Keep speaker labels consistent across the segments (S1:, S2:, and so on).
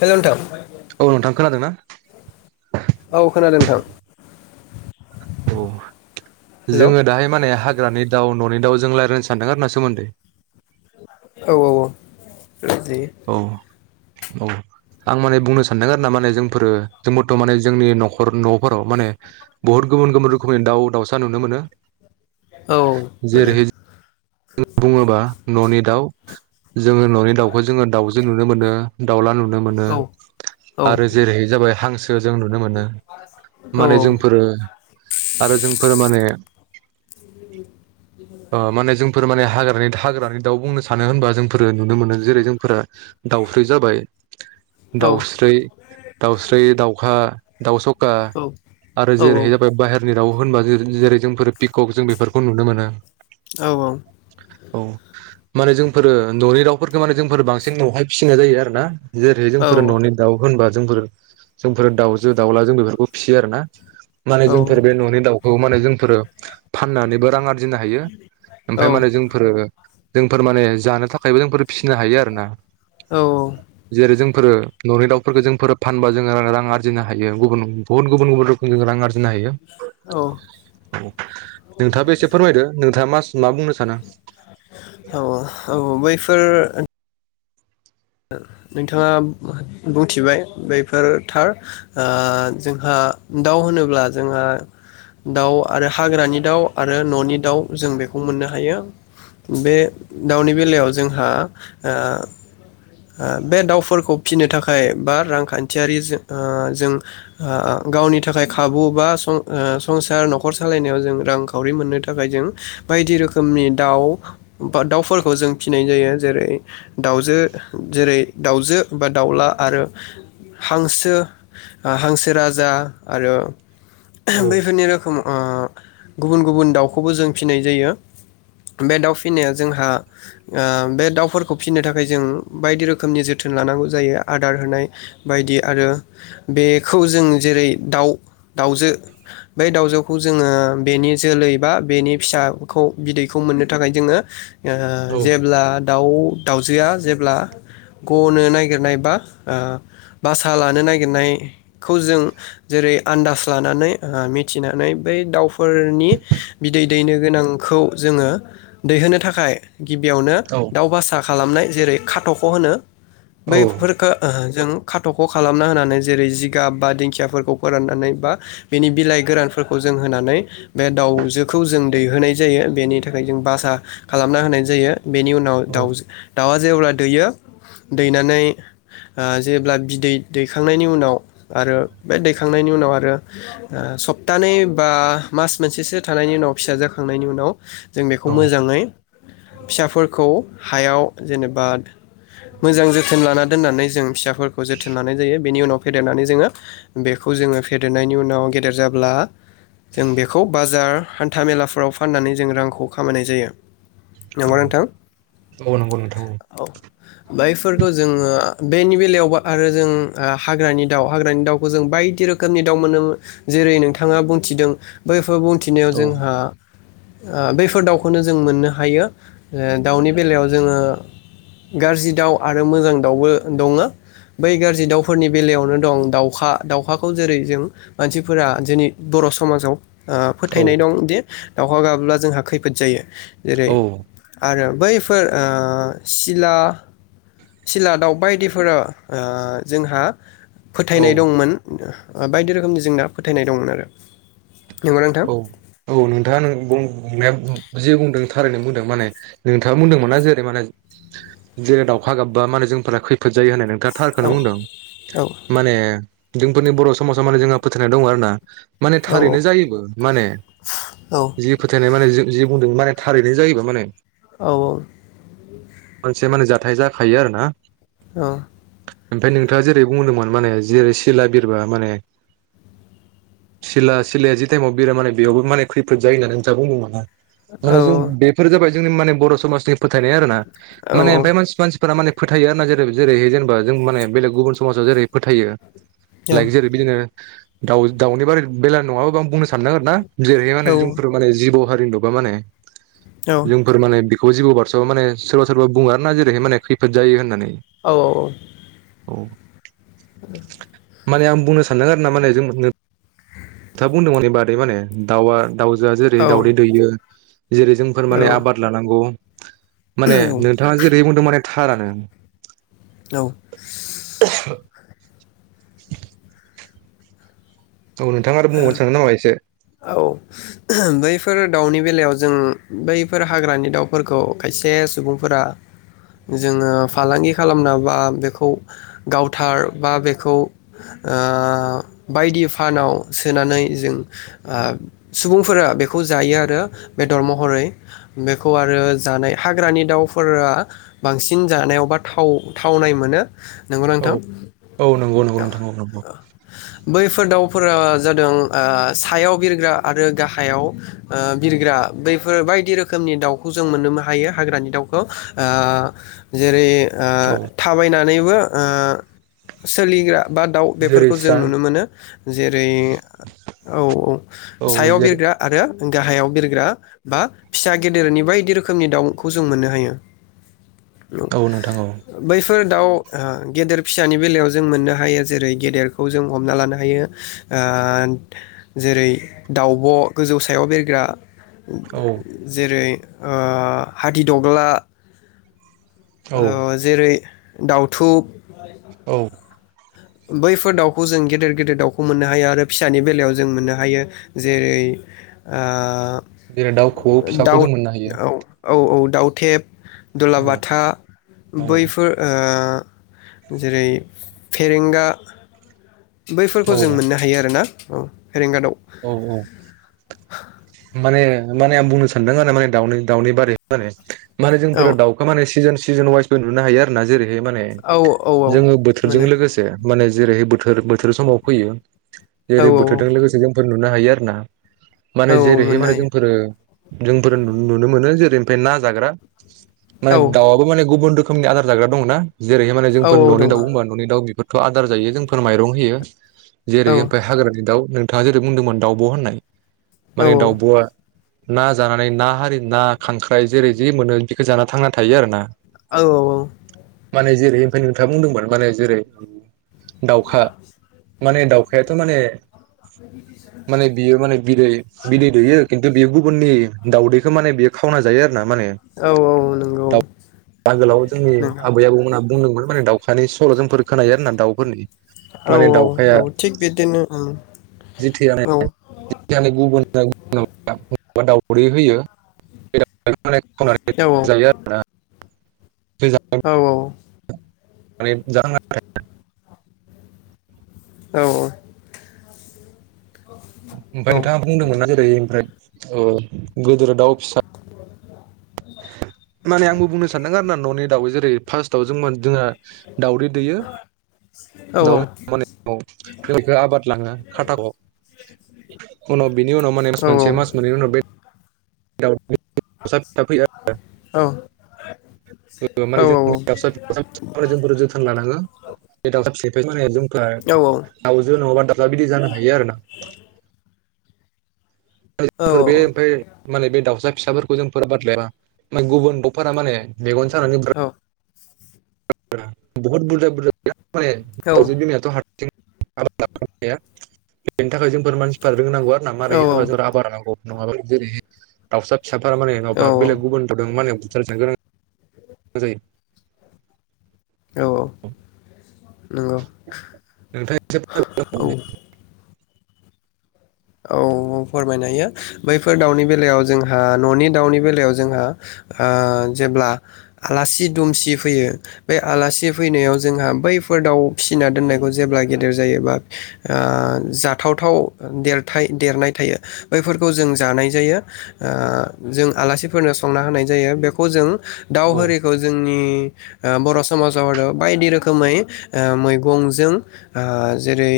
S1: हेल' नोंथां
S2: औ नोंथां खोनादोंना।
S1: औ खोनादों नोंथां।
S2: औ
S1: हेल' औ
S2: जोङो दाहाय माने हाग्रा। हाग्रानि दाउ न'नि दाव जों रायनो सानदों आरो ना सोमोन्दै।
S1: औ औ औ। जि
S2: औ औ आं माने बुंनो सानदों आरो ना माने जोंफोरो जोंबोथ' माने जोंनि न'खर न'फोराव माने बुहुद गुबुन गुबुन रोखोमनि दाव दावसा नुनो मोनो।
S1: औ मोनो।
S2: जेरैहाय बुङोबा न'नि दाव। जोङो न'नि दाखो जोङो दाउ जों नुनो मोनो दावला नु मोनो।
S1: औ औ
S2: आरो जेरैहाय जाबाय हांसो जों नुनो मोनो
S1: औ
S2: माने जोंफोरो आरो जोंफोरो माने ओ माने जोंफोरो जोंफोर माने हाग्रानि हाग्रानि दाउ बुंनो सानो होनबा जोंफोरो नुनो मोनो जेरै जोंफोरा दाउस्रि जाबाय दाउस्रि दाउस्रि दाउखा दाव स आरो
S1: औ
S2: जेरैहाय जाबाय बाहेरनि दाउ होनबा जेरै जोंफोर पिकक जों बेफोरखौ नुनो मोनो।
S1: औ औ
S2: औ माने जोंफोरो ननि दाउफोरखौ माने जोंफोरो बांसिन न'आवहाय फिसिनाय जायो आरो ना। जेरै जोंफोर न'नि दाउ होनबा जोंफोर जोंफोर दाउजो दाउला जों बेफोरखौ फिसियो आरो ना। माने जोंफोर बे न'नि दाउ औ माने जोंफोर फाननानैबो रां आरजि आरजिनो हायो। ओमफ्राय माने जोंफोर जोंफोर माने जानो थाखायबो जोंफोर फिसिनो हायो आरो ना जेरै जों फोरो न'नि दाउफोरखौ जोंफोरो फानबा जोङो रां आरजिनो हायो गुबुन गुबुन गुबुन रोखोमनि रां आरजिनो नो हायो
S1: औ औ
S2: नोंथाङाबो एसे फोरमायदो नोंथाङा मास
S1: औ औ औ औ बैफोर नोंथाङा बुंथिबाय बेैफोर थार ओ जोंहा दाउ होनोब्ला जोङो दाउ आरो हाग्रानि दाउ आरो न'नि दाउ जों बेखौ मोननो हायो। बे दाउनि बेलायाव जोंहा ओ ओ बे दाउफोरखौ फिनो थाखाय बा रांखान्थियारि जो जों ओ गावनि थाखाय खाबु बा सं-संसार न'खर सालायनायाव जों रांखावरि मोननो थाखाय जों बायदि रोखोमनि दाउ बा दाउफोरखौ जों फिसिनाय जायो जेरै दाउजो जेरै दाउजो बा दाउला आरो हांसो ओ हांसो राजा आरो
S2: औ
S1: बैफोरनि रोखोम ओ गुबुन गुबुन दाउखौबो जों फिसिनाय जायो। बे दाउ फिसिनाया जोंहा ओ बे दाउफोरखौ फिसिनो थाखाय जों बायदि रोखोमनि जोथोन लानांगौ जायो आदार होनाय बायदि आरो बेखौ जों जेरै दाउ दाउजो बे दाउजोखौ जोङो बेनि जोलै बा बेनि फिसाखौ बिदैखौ मोननो थाखाय जोङो ओ
S2: औ
S1: जेब्ला दाउ दाउजोआ जे अब्ला गनो नागिरनाय बा ओ बासा लानो नागिरनायखौ जों जेरै आन्दाज लानानै ओ मिथिनानै बै दाउफोरनि बिदै दैनो गोनांखौ जोङो दैहोनो थाखाय गिबियावनो
S2: औ
S1: दाउ बासा खालामनाय जेरै खाथ'ख' होनो
S2: औ
S1: बैफोरखो ओहोज जों खाथ'ख' खालामना होनानै जेरै जिगाब बा दिंखियाफोरखौ फोराननानै बा बेनि बिलाइ गोरानफोरखौ जों होनानै बे दाउजोखौ जों दैहोनाय जायो बेनि थाखाय जों बासा खालामना होनाय जायो बेनि उनाव
S2: औ
S1: दाउजो दाउवा जेब्ला दैयो दैनानै ओ जेब्ला बिदै दैखांनायनि उनाव आरो बे दैखांनायनि उनाव आरो ओ सप्तानै बा मास मोनसेसो थानायनि उनाव फिसा जाखांनायनि उनाव जों बेखौ
S2: औ
S1: मोजाङै फिसाफोरखौ हायाव जेनेबा मोजां जोथोन लाना दोननानै जों फिसाफोरखौ जोथोन लानाय जायो । बेनि उनाव फेदेरनानै जोङो बेखौ जोङो फेदेरनायनि उनाव गेदेर जाब्ला जों बेखौ बाजार हान्था मेलाफ्राव फाननानै जों रांखौ खामायनाय जायो। नंगौना नोंथां
S2: औ औ नंगौ नोंथां औ।
S1: बैफोरखौ जोङो बेनि बेलायाव आरो जों हाग्रानि दाउ हाग्रानि दाउखौ जों बायदि रोखोमनि दाउ मोनो जेरै नोंथाङा बुंथिदों बैफोर मिथिनायाव
S2: औ
S1: जोंहा ओ बैफोर दाउखौनो जों मोननो हायो ओ दाउनि बेलायाव जोङो गाज्रि दाउ आरो मोजां दाउबो दङो बै गाज्रि दाउफोरनि बेलायावनो दं दाउखा दाउखाखौ जेरै जों मानसिफोरा जोंनि बर' समाजाव ओ फोथायनाय दं दि दावखा गाबोब्ला जोंहा खैफोद जायो जेरै
S2: औ
S1: आरो बैफोर ओ सिला सिला दाउ बायदिफोरा ओ जोंहा फोथायनाय दंमोन बायदि रोखोमनि जोंना फोथायनाय दंमोन आरो। नंगौना नोंथां
S2: औ औ नोंथाङा नों बुंनाया जे बुंदों थारैनो बुंदों माने नोंथाङा बुंदोंमोना जेरै माने जेरै दाउखा गाबबा माने जोंफोरा खैफोद जायो होननाय नों नोंथाङा
S1: औ
S2: थारखौनो बुंदों
S1: औ
S2: माने जोंफोरनि बर' समाजाव माने जोंहा फोथायनाय दङ आरो ना माने
S1: औ
S2: थारैनो माने
S1: औ
S2: जि फोथायनाय मानेे जि जि बुंदों माने थारैनाय जायोबो माने।
S1: औ
S2: मोनसे माने जा थाय जाखायो आरो ना।
S1: ओ
S2: ओमफ्राय नोंथाङा जेरै बुंदोंमोन माने जेरै सिला बिरबा माने सिला सिलाया जि टाइमाव बिरा मानो बेयावबो माने खैफोद जायो होननानै नोंथाङा बुंदों माने माने जों बेफोर जाबाय जोंनि माने बर' समाजनि फोथायनाय आरो ना। माने ओमफ्राय मानसि मानसि फोरा माने फोथायो आरो ना जेरै जेरै जेनेबा जों माने बेलेग गुबुन समाजा जेरै फोथायो। लाइक जेरै बिदिनो दाउ दाउनि बारै बेला नङाबाबो आं बुंनो सानदों आरो ना। जेरैहाय माने जोंफोर माने जिब' [unintelligible] माने
S1: औ
S2: जोंफोर माने बि खौ जिबौ बारस'आव माने सोरबा सोरबा बुङो आरोना जेरैहाय माने खैफोद जायो होननानै।
S1: औ औ औ
S2: औ
S1: [inaudible]
S2: माने आं बुंनो सानदों आरो ना माने जों खोथा बुंदों माने बादै माने दाउआ दाउजोआ जेरै
S1: औ
S2: दाउदै दैयो जेरै जोंफोर माने
S1: औ
S2: आबाद लानांगौ। माने नोंथाङा जेरै बुंदों माने थारानो।
S1: औ
S2: [inaudible] औ नोंथाङा आरो बुंबावनो सानदों नामा एसे?
S1: औ बैफोर दाउनि बेलायाव जों बैफोर हाग्रानि दाउफोरखौ खायसे सुबुंफोरा जोङो फालांगि खालामना बा बेखौ गावथार बा बेखौ ओ‌ बायदि फानाव सोनानै जों आ सुबुंफोरा बेखौ जायो आरो बेदर महरै बेखौ आरो जानाय हाग्रानि दाउफोरा बांसिन जानायाव बा थावनाय मोनो। नंगौ ना
S2: औ
S1: नोंथां
S2: औ नंगौ नंगौ
S1: औ
S2: नोंथां नंगौ
S1: औ बैफोर दाउफोरा जादों आ सायाव बिरग्रा आरो गाहायाव ओ बिरग्रा बैफोर बायदि रोखोमनि दाउखौ जों मोननोबो हायो हाग्रानि दाउखौ आ जेरै आ
S2: औ
S1: थाबायनानै बो ओ सोलिग्रा बा दाउ
S2: जेरै
S1: बेफोरखौ जों
S2: फिसा
S1: नुनो मोनो जेरै औ औ
S2: औ
S1: सायाव
S2: जेरै
S1: बिरग्रा आरो गाहायाव बिरग्रा बा फिसा गेदेरनि बायदि रोखोमनि दाउखौ जों मोननो हायो
S2: औ नोंथां औ
S1: फोर दाउ आ गेदेर फिसानि बेलायाव जों मोननो हायो जेरै गेदेरखौ जों हमना लानो हायो आ आन्थ जेरै दाउब' गोजौ सायाव बिरग्रा
S2: औ
S1: जेरै ओ हादिदग्ला
S2: औ
S1: ओ जेरै दाउथुब
S2: औ
S1: [inaudible] बैफोर दाउखौ जों गेदेर गेदेर दाउखौ मोननो हायो आरो फिसानि बेलायाव जों मोननो हायो जेरै आ
S2: जेरै दाउ खौवौ फिसाखौ जों मोननो हायो
S1: औ औ औ दाउथेब
S2: औ
S1: दुलाबाथा
S2: औ
S1: बैफोर ओ ओ जेरै फेरेंगा बैफोरखौ
S2: औ
S1: जों मोननो हायो आरो ना औ फेरेंगादाव
S2: औ औ माने माने आं बुंनो सानदों आरो माने दाउनि दाउनि बारे माने माने
S1: औ
S2: जोंफोरो दाउखौ माने सिजेन सिजेन वाइसबो नुनो हायो आरोना जेरै बे माने
S1: औ
S2: जोङो बोथोरजों
S1: मोनो
S2: लोगोसे माने जेरैहै बोथोर बोथोर समाव फैयो
S1: औ
S2: जेरै बोथोरजों लोगोसे जों नुनो हायो आरो ना। माने
S1: औ
S2: जेरैहाय
S1: मोननो
S2: माने
S1: हायो
S2: जोंफोरो जोंफोर नुनो मोनो जेरै ओमफ्राय ना जाग्रा माने
S1: औ
S2: गावा माने गुबुन रो खोमनि आदार जाग्रा दं ना? जेरैहाय माने
S1: औ
S2: जोंफोर
S1: औ
S2: न'नि दाउ
S1: दङ औ
S2: होनबा न'नि दाउ बेफोर थ' आदार जायो जोंफोर माइरं होयो। जेरै ओमफ्राय हाग्रानि दाउ नो थांआ जेरै बुंदोंमोन दाउब' होननाय
S1: औ
S2: माने दाउब'आ ना जानानै ना हारि ना खांख्राइ जेरै जि मोनो बेखौ जाना थांना थायो आरो ना।
S1: औ औ औ
S2: माने जेरै ओमफ्राय नोंथाङा बुंदोंमोन माने जेरै दावखा माने दाउखायाथ' माने माने बियो माने
S1: [unintelligible]
S2: बिदै बिदै दैयो खिन्थु बेगु गुबुननि दावदैखौ माने बियो खावना जायो आर माने
S1: औ नंगौ
S2: दाव आगोलाव जोंनि
S1: नंगौ
S2: आबै आबौमोनहा बुंदोंमोन माने दावखानि स सल' जोंफोर खोनायो आरो ना दाउफोरनि
S1: औ
S2: माने दाउखाया
S1: औ थिग बिदिनो ओं औ
S2: [unintelligible] दाउदै होयो [unintelligible] खावनानै
S1: औ
S2: जायो आरोना
S1: औ औ
S2: माने [unintelligible]
S1: औओ
S2: ओमफ्राय नोंथाङा बुंदोंमोन ना जेरै ओमफ्राय अ गोदोर दाउ फिसा माने आंबो बुंनो सानदों आरोना न'नि दाउै जेरै फास्तआव जोंमोन जोंहा दाउदै दैयो [unintelligible] आबाद लाङो। खाटा‌ [unintelligible] बेनि उनाव माने मासमोनसे मास मोननै उनाव बे दाव [unintelligible] [unintelligible] फ्राय दावजो नङाबा दाव बिदि जानो हायो आरो ना। फोर बे ओमफ्राय माने बे दाउसा फिसाफोरखौ जों फोरबाद लायाबा गुबुन दावफोरा माने मेगन खानानै बु बहुत बुरजा बुरजा माने दावजो बिमाथ' हा [unintelligible] बेनि थाखाय जोंफोर मानसिफोर रोंनांगौ आरो ना मारै जेनबा जोङो आबार लानांगौ। नङाबा जेरै दाउसा फिसाफोरा माने नङाबा बेलेग गुबुन दावदों माने बुथार जानो गोनां जायो।
S1: औ औ।
S2: नोंथां एसे
S1: औ
S2: [unintelligible]
S1: औ फोरमायनो हायो । बैफोर दाउनि बेलायाव जोंहा न'नि दाउनि बेलायाव जोंहा आ जेब्ला आलासि दुमसि फैयो बे आलासि फैनायाव जोंहा बैफोर दाउ फिसिना दोननायखौ जेब्ला गेदेर जायोबा आ जाथाव थाव देर थाइ देरनाय थायो बैफोरखौ जों जानाय जायो । ओ जों आलासिफोरनो संना होनाय जायो । बेखौ जों दाउ
S2: औ
S1: होरिखौ जोंनि ओ बर' समाजाव आरो बायदि रोखोमै ओ मैगंजों आ जेरै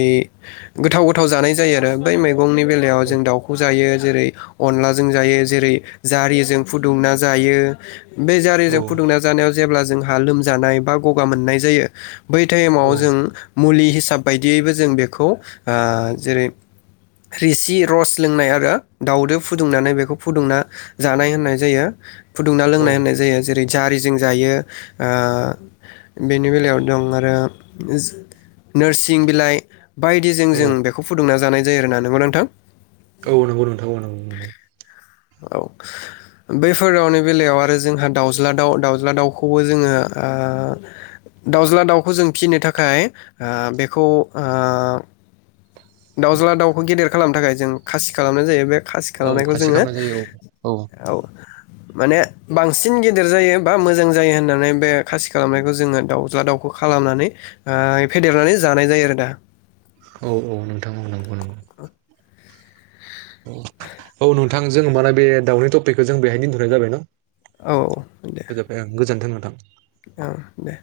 S1: गोथाव गोथाव जानाय जायो आरो बै मैगं गंनि बेलायाव
S2: औ
S1: जों दाउखौ जायो । जेरै अनलाजों जायो जेरै जारिजों फुदुंना जायो । बे
S2: औ
S1: जारिजों फुदुंना जानायाव जेब्ला जोंहा लोमजानाय बा गगा मोननाय जायो । बै टाइमाव
S2: औ
S1: जों मुलि हि हिसाब बायदियैबो जों बेखौ आ जेरै क्रिसि र'स लोंनाय आरो दाउदो फुदुंनानै बेखौ फुदुंना जानाय होननाय जायो । फुदुंना
S2: औ
S1: लोंनाय होननाय जायो जेरै जारिजों जायो ओ बेनि बेलायाव दं आरो नोरसिं बिलाइ बायदिजों
S2: औ
S1: जों बेखौ फुदुंना जानाय जायो आरो ना नंगौना नोंथां
S2: औ नोंगौ नोंथां औ नोंगौ नोंगौ
S1: औ बैफोर दाउनि बेलायाव आरो जोंहा दाउज्ला दाउ दाउज्ला दाउखौबो जोङो आ दाउज्ला दाउखौ जों फिनो थाखाय आ बेखौ आ दावज्लाद देर खालामनो थाखाय जों खासि खालामनाय जायो बे खासि
S2: औ
S1: खालामनायखौ
S2: खासि
S1: जोङो
S2: खालामनाय जायो
S1: औ माने बांसिन गेदेर जायो बा मोजां जायो होननानै बे खासि खालामनायखौ जोङो दाउज्ला दाउखौ खालामनानै आ फेदेरनानै जानाय जायो आरो दा
S2: औ औ नोंथां औ नंगौ नंगौ ।
S1: [inaudible]
S2: औ नुन थां जों माने बे दाउनि टपिकखौ जों बेहायनो दोनथ'नाय जाबाय न
S1: औ
S2: । फोजोबबाय ओं गोजोन्थों ओं । [unintelligible]
S1: ओ दे।